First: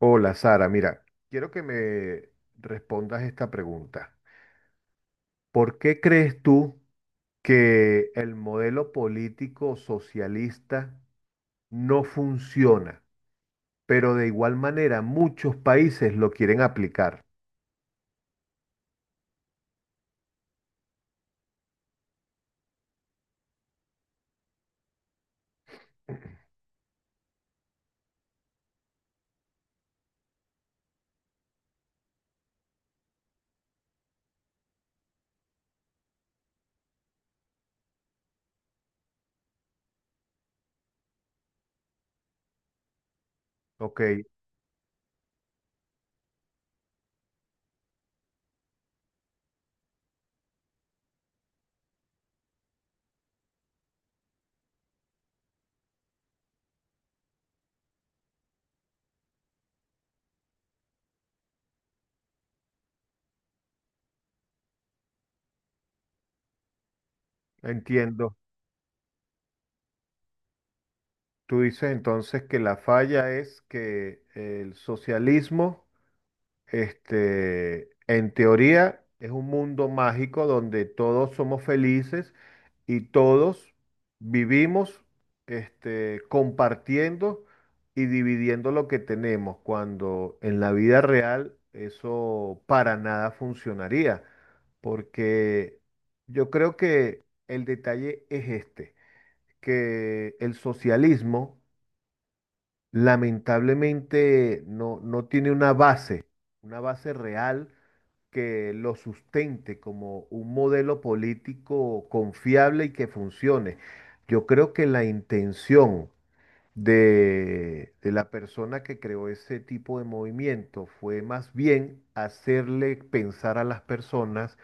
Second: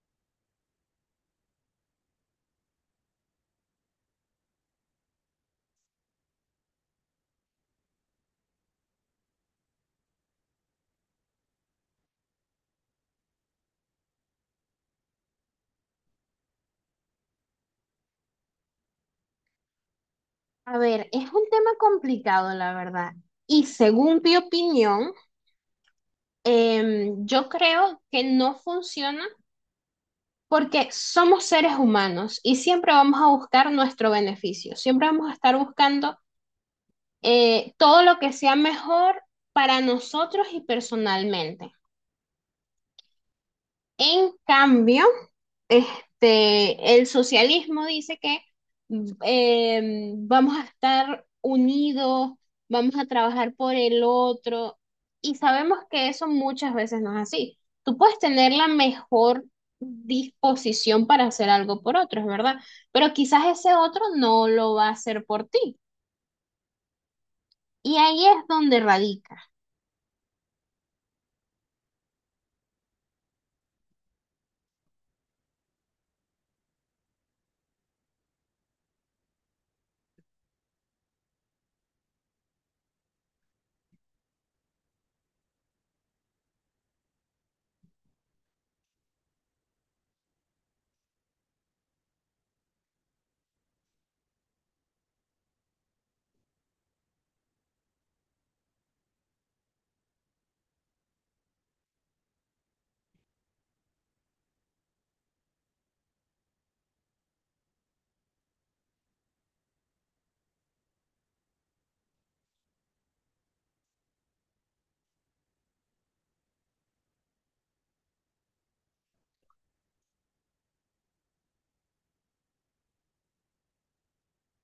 Hola Sara, mira, quiero que me respondas esta pregunta. ¿Por qué crees tú que el modelo político socialista no funciona, pero de igual manera muchos países lo quieren aplicar? A ver, es un tema complicado, la verdad. Y según mi opinión, yo creo que no funciona porque somos seres humanos y siempre vamos a buscar nuestro beneficio. Siempre vamos a estar buscando todo lo que sea mejor para nosotros y personalmente. Ok, En cambio, el socialismo dice que vamos a estar unidos, vamos a trabajar por el otro, y sabemos que eso muchas veces no es así. Tú puedes tener la mejor disposición para hacer algo por otro, es verdad, pero quizás ese otro no lo va a hacer por ti. Y ahí entiendo. es donde radica. Tú dices entonces que la falla es que el socialismo en teoría, es un mundo mágico donde todos somos felices y todos vivimos, compartiendo y dividiendo lo que tenemos, cuando en la vida real eso para nada funcionaría, porque yo creo que el detalle es este, que el socialismo lamentablemente no tiene una base real que lo sustente como un modelo político confiable y que funcione. Yo creo que la intención de la persona que creó ese tipo de movimiento fue más bien hacerle pensar a las personas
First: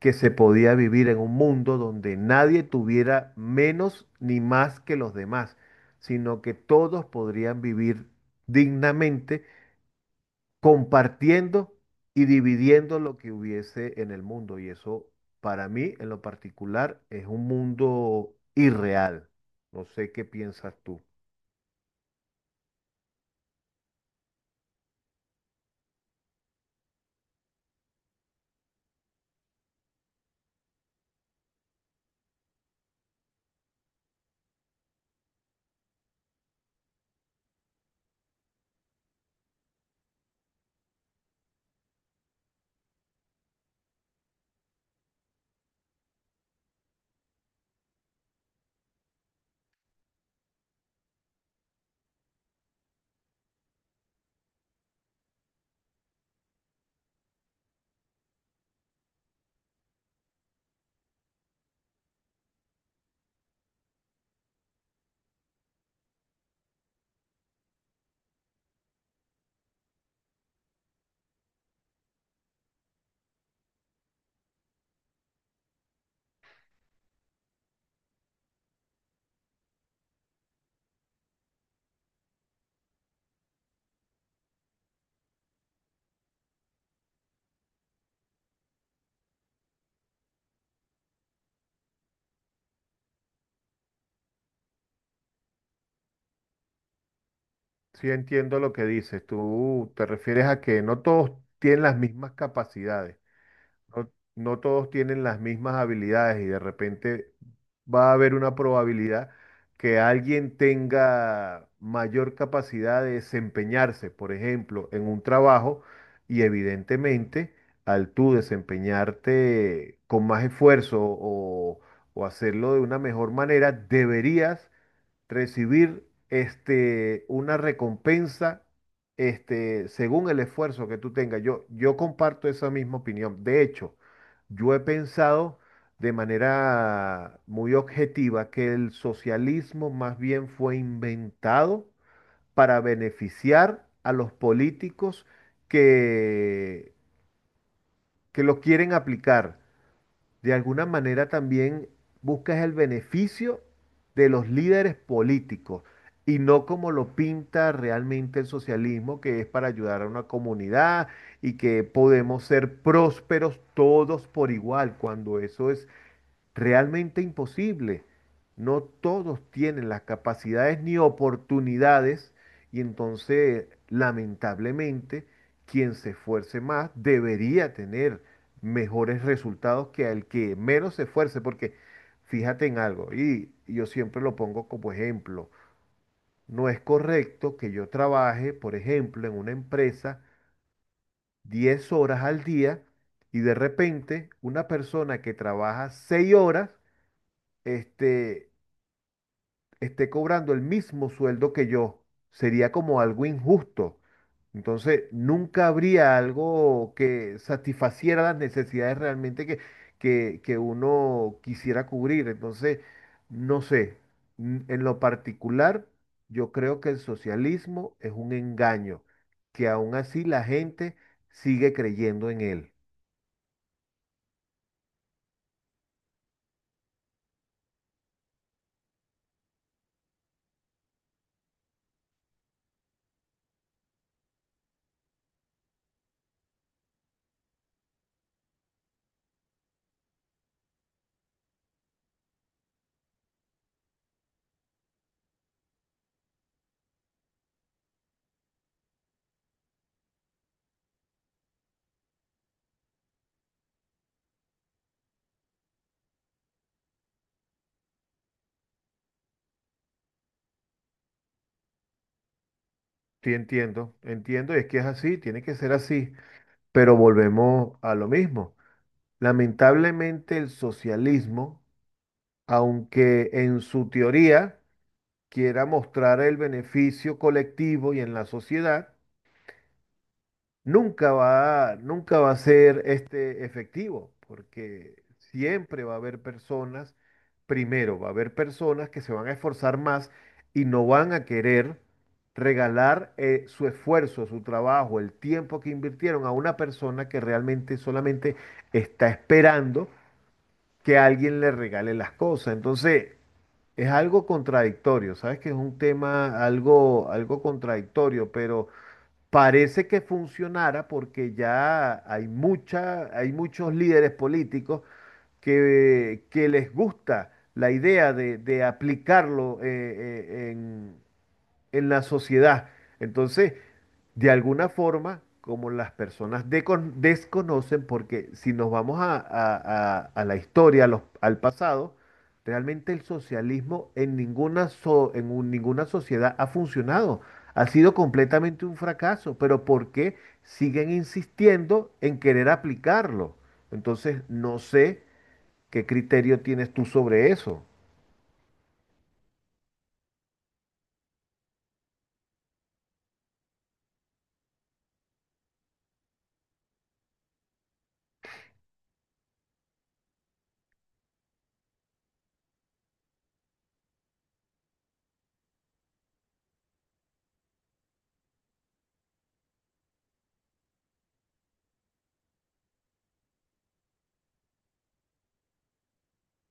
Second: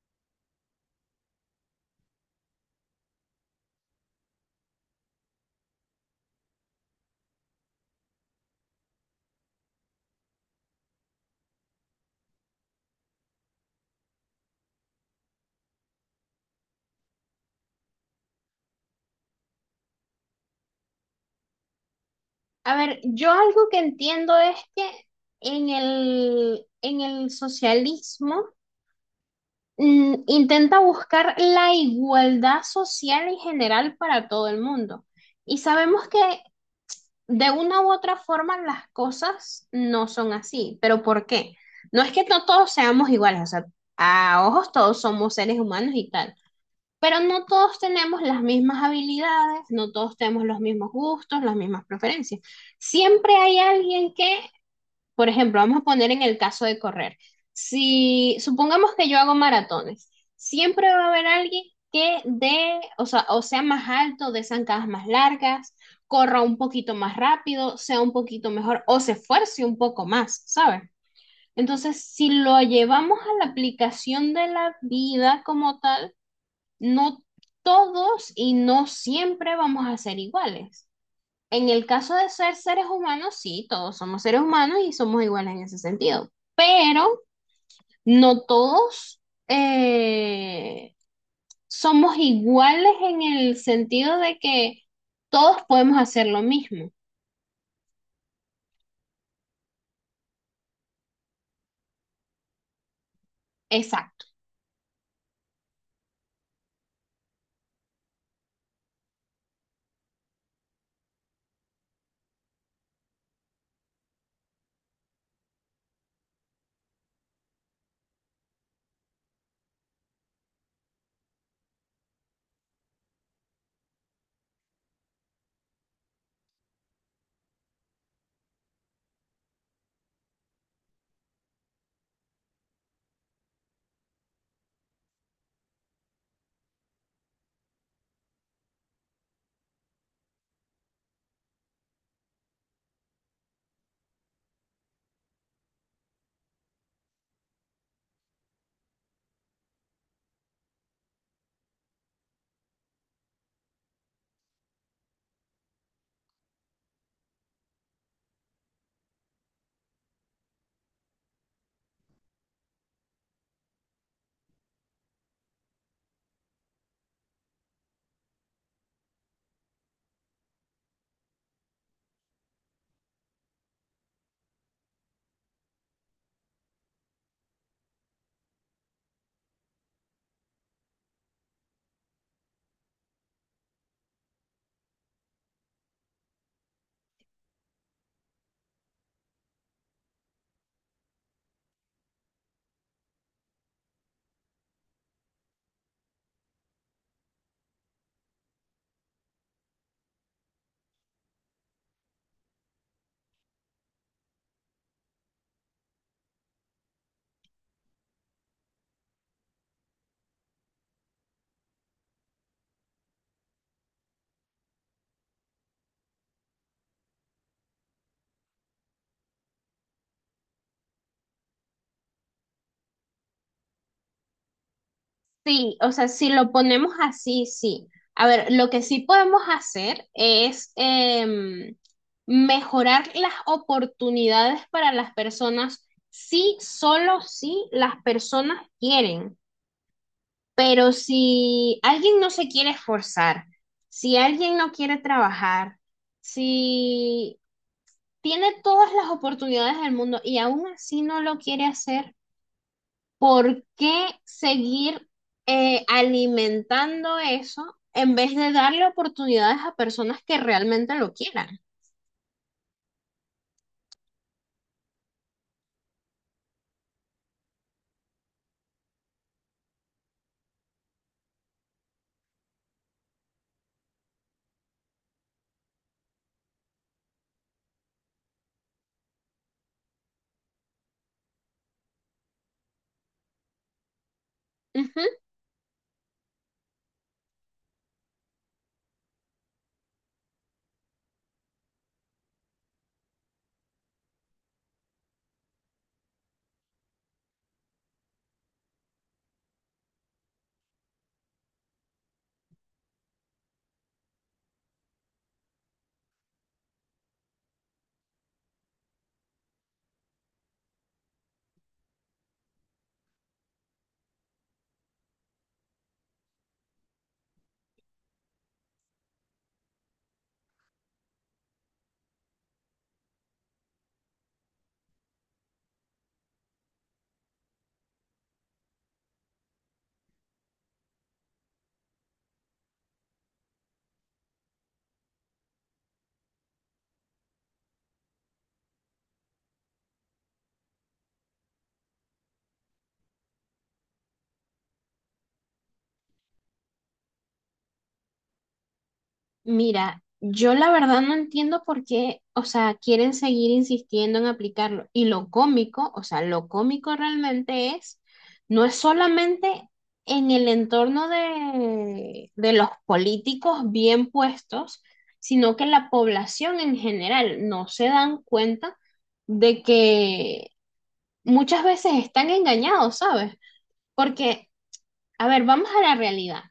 que se podía vivir en un mundo donde nadie tuviera menos ni más que los demás, sino que todos podrían vivir dignamente compartiendo y dividiendo lo que hubiese en el mundo. Y eso para mí en lo particular es un mundo irreal. No sé qué piensas tú. A ver, yo algo que entiendo es que en el socialismo, intenta buscar la igualdad social en general para todo el mundo. Y sabemos que de una u otra forma las cosas no son así, pero ¿por qué? No es que no todos seamos iguales, o sea, a ojos todos somos seres humanos y tal, pero no todos tenemos las mismas habilidades, no todos tenemos los mismos gustos, las mismas preferencias. Siempre hay alguien que, por ejemplo, vamos a poner en el caso de correr. Si supongamos que yo hago maratones, siempre va a haber alguien que dé, o sea, más alto, dé zancadas más largas, corra un poquito más rápido, sea un poquito mejor o se esfuerce un poco más, ¿sabes? Entonces, si lo llevamos a la aplicación de la vida como tal, no todos y no siempre vamos a ser iguales. En el caso de ser seres humanos, sí, todos somos seres humanos y somos iguales en ese sentido, pero no todos eh, somos iguales en el sentido de que todos podemos hacer lo mismo. Sí, entiendo lo que dices. Tú te refieres a que no todos tienen las mismas capacidades. no, Exacto. no todos tienen las mismas habilidades y de repente va a haber una probabilidad que alguien tenga mayor capacidad de desempeñarse, por ejemplo, en un trabajo y evidentemente al tú desempeñarte con más esfuerzo o hacerlo de una mejor manera, deberías recibir este, una recompensa este, según el esfuerzo que tú tengas. Yo comparto esa misma opinión. De hecho, yo he pensado de manera muy objetiva que el socialismo más bien fue inventado para beneficiar a los políticos que, que lo quieren aplicar de alguna manera también buscas el beneficio de los líderes políticos y no como lo pinta realmente el socialismo, que es para ayudar a una comunidad y que podemos ser prósperos todos por igual, cuando eso es realmente imposible. No todos tienen las capacidades ni oportunidades y entonces, lamentablemente, quien se esfuerce más debería tener mejores resultados que el que menos se esfuerce, porque fíjate en algo, y yo siempre lo pongo como ejemplo, no es correcto que yo trabaje, por ejemplo, en una empresa 10 horas al día y de repente una persona que trabaja 6 horas, este, esté cobrando el mismo sueldo que yo, sería como algo injusto. Entonces, nunca habría algo que satisfaciera las necesidades realmente que uno quisiera cubrir. Entonces, no sé, en lo particular, yo creo que el socialismo es un engaño, que aún así la gente sigue creyendo en él. Sí, o sea, si lo ponemos así, sí. A ver, lo que sí podemos hacer es mejorar las oportunidades para las personas si, solo si las personas quieren. Pero si alguien no se quiere esforzar, si alguien no quiere trabajar, si tiene todas las oportunidades del mundo y aún así no lo quiere hacer, ¿por qué seguir alimentando eso en vez de darle oportunidades a personas que realmente lo quieran? Sí, entiendo, y es que es así, tiene que ser así. Pero volvemos a lo mismo. Lamentablemente el socialismo, aunque en su teoría quiera mostrar el beneficio colectivo y en la sociedad, nunca va a ser este efectivo, porque Ujú. siempre va a haber personas, primero, va a haber personas que se van a esforzar más y no van a querer regalar su esfuerzo, su trabajo, el tiempo que invirtieron a una persona que realmente solamente está esperando que alguien le regale las cosas. Entonces, es algo contradictorio, ¿sabes? Que es un tema algo contradictorio, pero parece que funcionara porque hay muchos líderes políticos que les gusta la idea de aplicarlo en la sociedad. Entonces, de alguna forma, como las personas desconocen, porque si nos vamos a la historia, al pasado, realmente el socialismo ninguna sociedad ha funcionado. Ha sido completamente un fracaso, pero ¿por qué siguen insistiendo en querer aplicarlo? Entonces, no sé qué criterio tienes tú sobre eso. Mira, yo la verdad no entiendo por qué, o sea, quieren seguir insistiendo en aplicarlo. Y lo cómico, o sea, lo cómico realmente es, no es solamente en el entorno de los políticos bien puestos, sino que la población en general no se dan cuenta de que muchas veces están engañados, ¿sabes? Porque, a ver, vamos a la realidad.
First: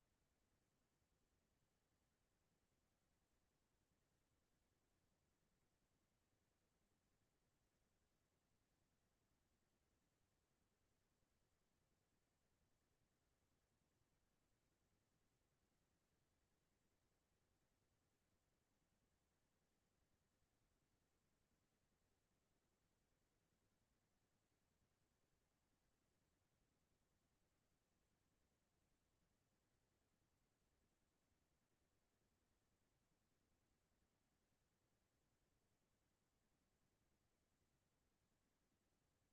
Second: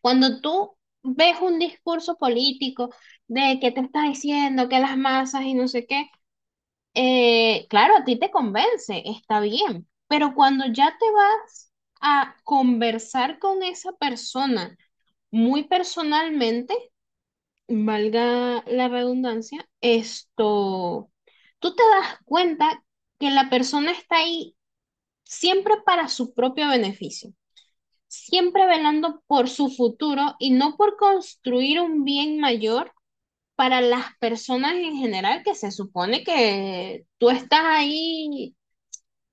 Cuando tú ves un discurso político de que te está diciendo que las masas y no sé qué, claro, a ti te convence, está bien, pero cuando ya te vas a conversar con esa persona muy personalmente, valga la redundancia, esto, tú te das cuenta que la persona está ahí siempre para su propio beneficio, siempre velando por su futuro y no por construir un bien mayor para las personas en general, que se supone que tú estás ahí,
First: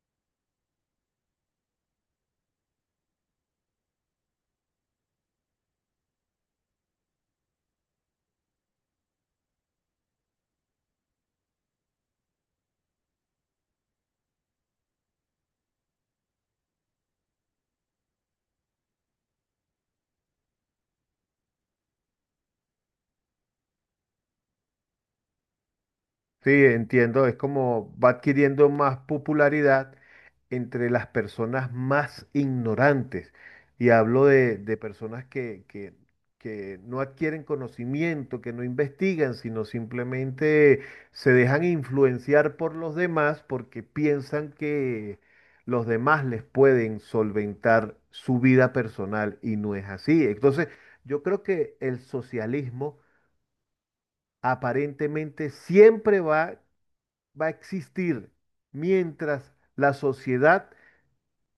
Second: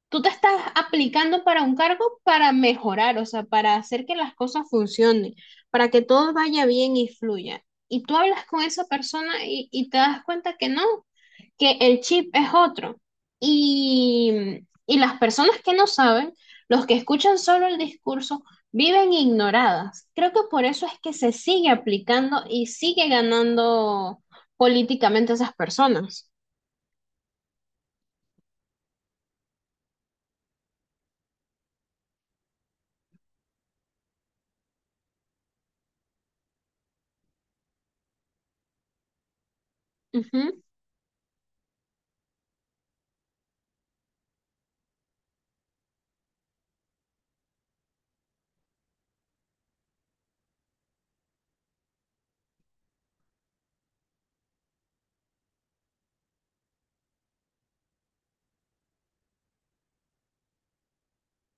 tú te estás aplicando para un cargo para mejorar, o sea, para hacer que las cosas funcionen, para que todo vaya bien y fluya. Y tú hablas con esa persona y te das cuenta que no, que el chip es otro. Y, y las personas que no saben, los que escuchan solo el discurso, viven ignoradas. Creo que por eso es que se sigue aplicando y sigue ganando políticamente esas personas. Sí, entiendo, es como va adquiriendo más popularidad entre las personas más ignorantes. Y hablo de personas que no adquieren conocimiento, que no investigan, sino Ujú. simplemente se dejan influenciar por los demás porque piensan que los demás les pueden solventar su vida personal y no es así. Entonces, yo creo que el socialismo aparentemente siempre va a existir mientras la sociedad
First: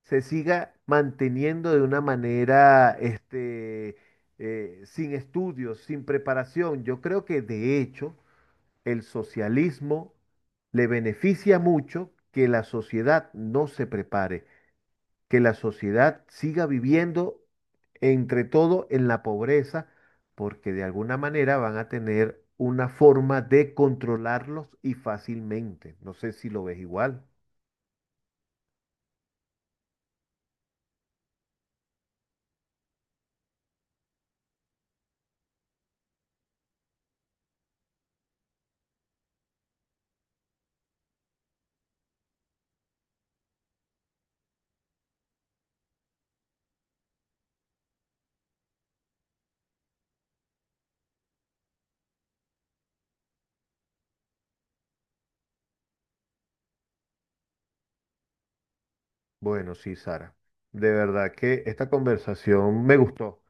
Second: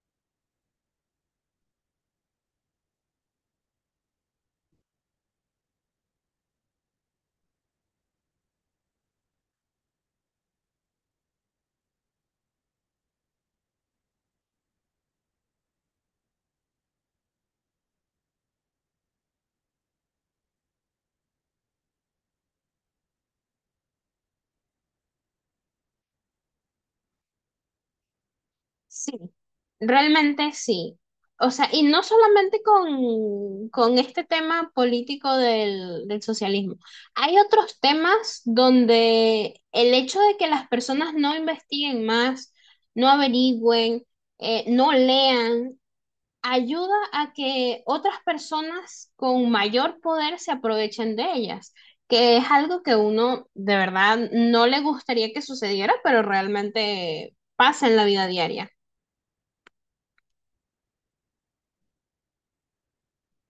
se siga manteniendo de una manera, sin estudios, sin preparación. Yo creo que de hecho el socialismo le beneficia mucho que la sociedad no se prepare, que la sociedad siga viviendo entre todo en la pobreza, porque de alguna manera van a tener una forma de controlarlos y fácilmente. No sé si lo ves igual. Sí, realmente sí. O sea, y no solamente con este tema político del socialismo. Hay otros temas donde el hecho de que las personas no investiguen más, no averigüen, no lean, ayuda a que otras personas con mayor poder se aprovechen de ellas, que es algo que uno de verdad no le gustaría que sucediera, pero realmente pasa en la vida diaria. Bueno, sí, Sara. De verdad que esta conversación me gustó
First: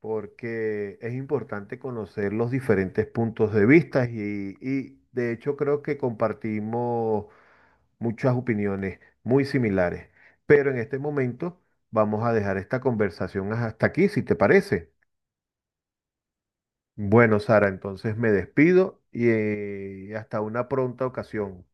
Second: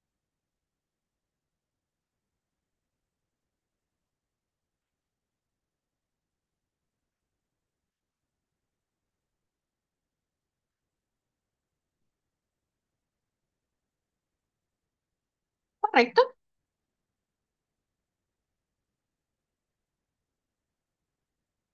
porque es importante conocer los diferentes puntos de vista y de hecho creo que compartimos muchas opiniones muy similares. Pero en este momento vamos a dejar esta conversación hasta aquí, si te parece. ¿Correcto? Bueno, Sara, entonces me despido y hasta una pronta ocasión.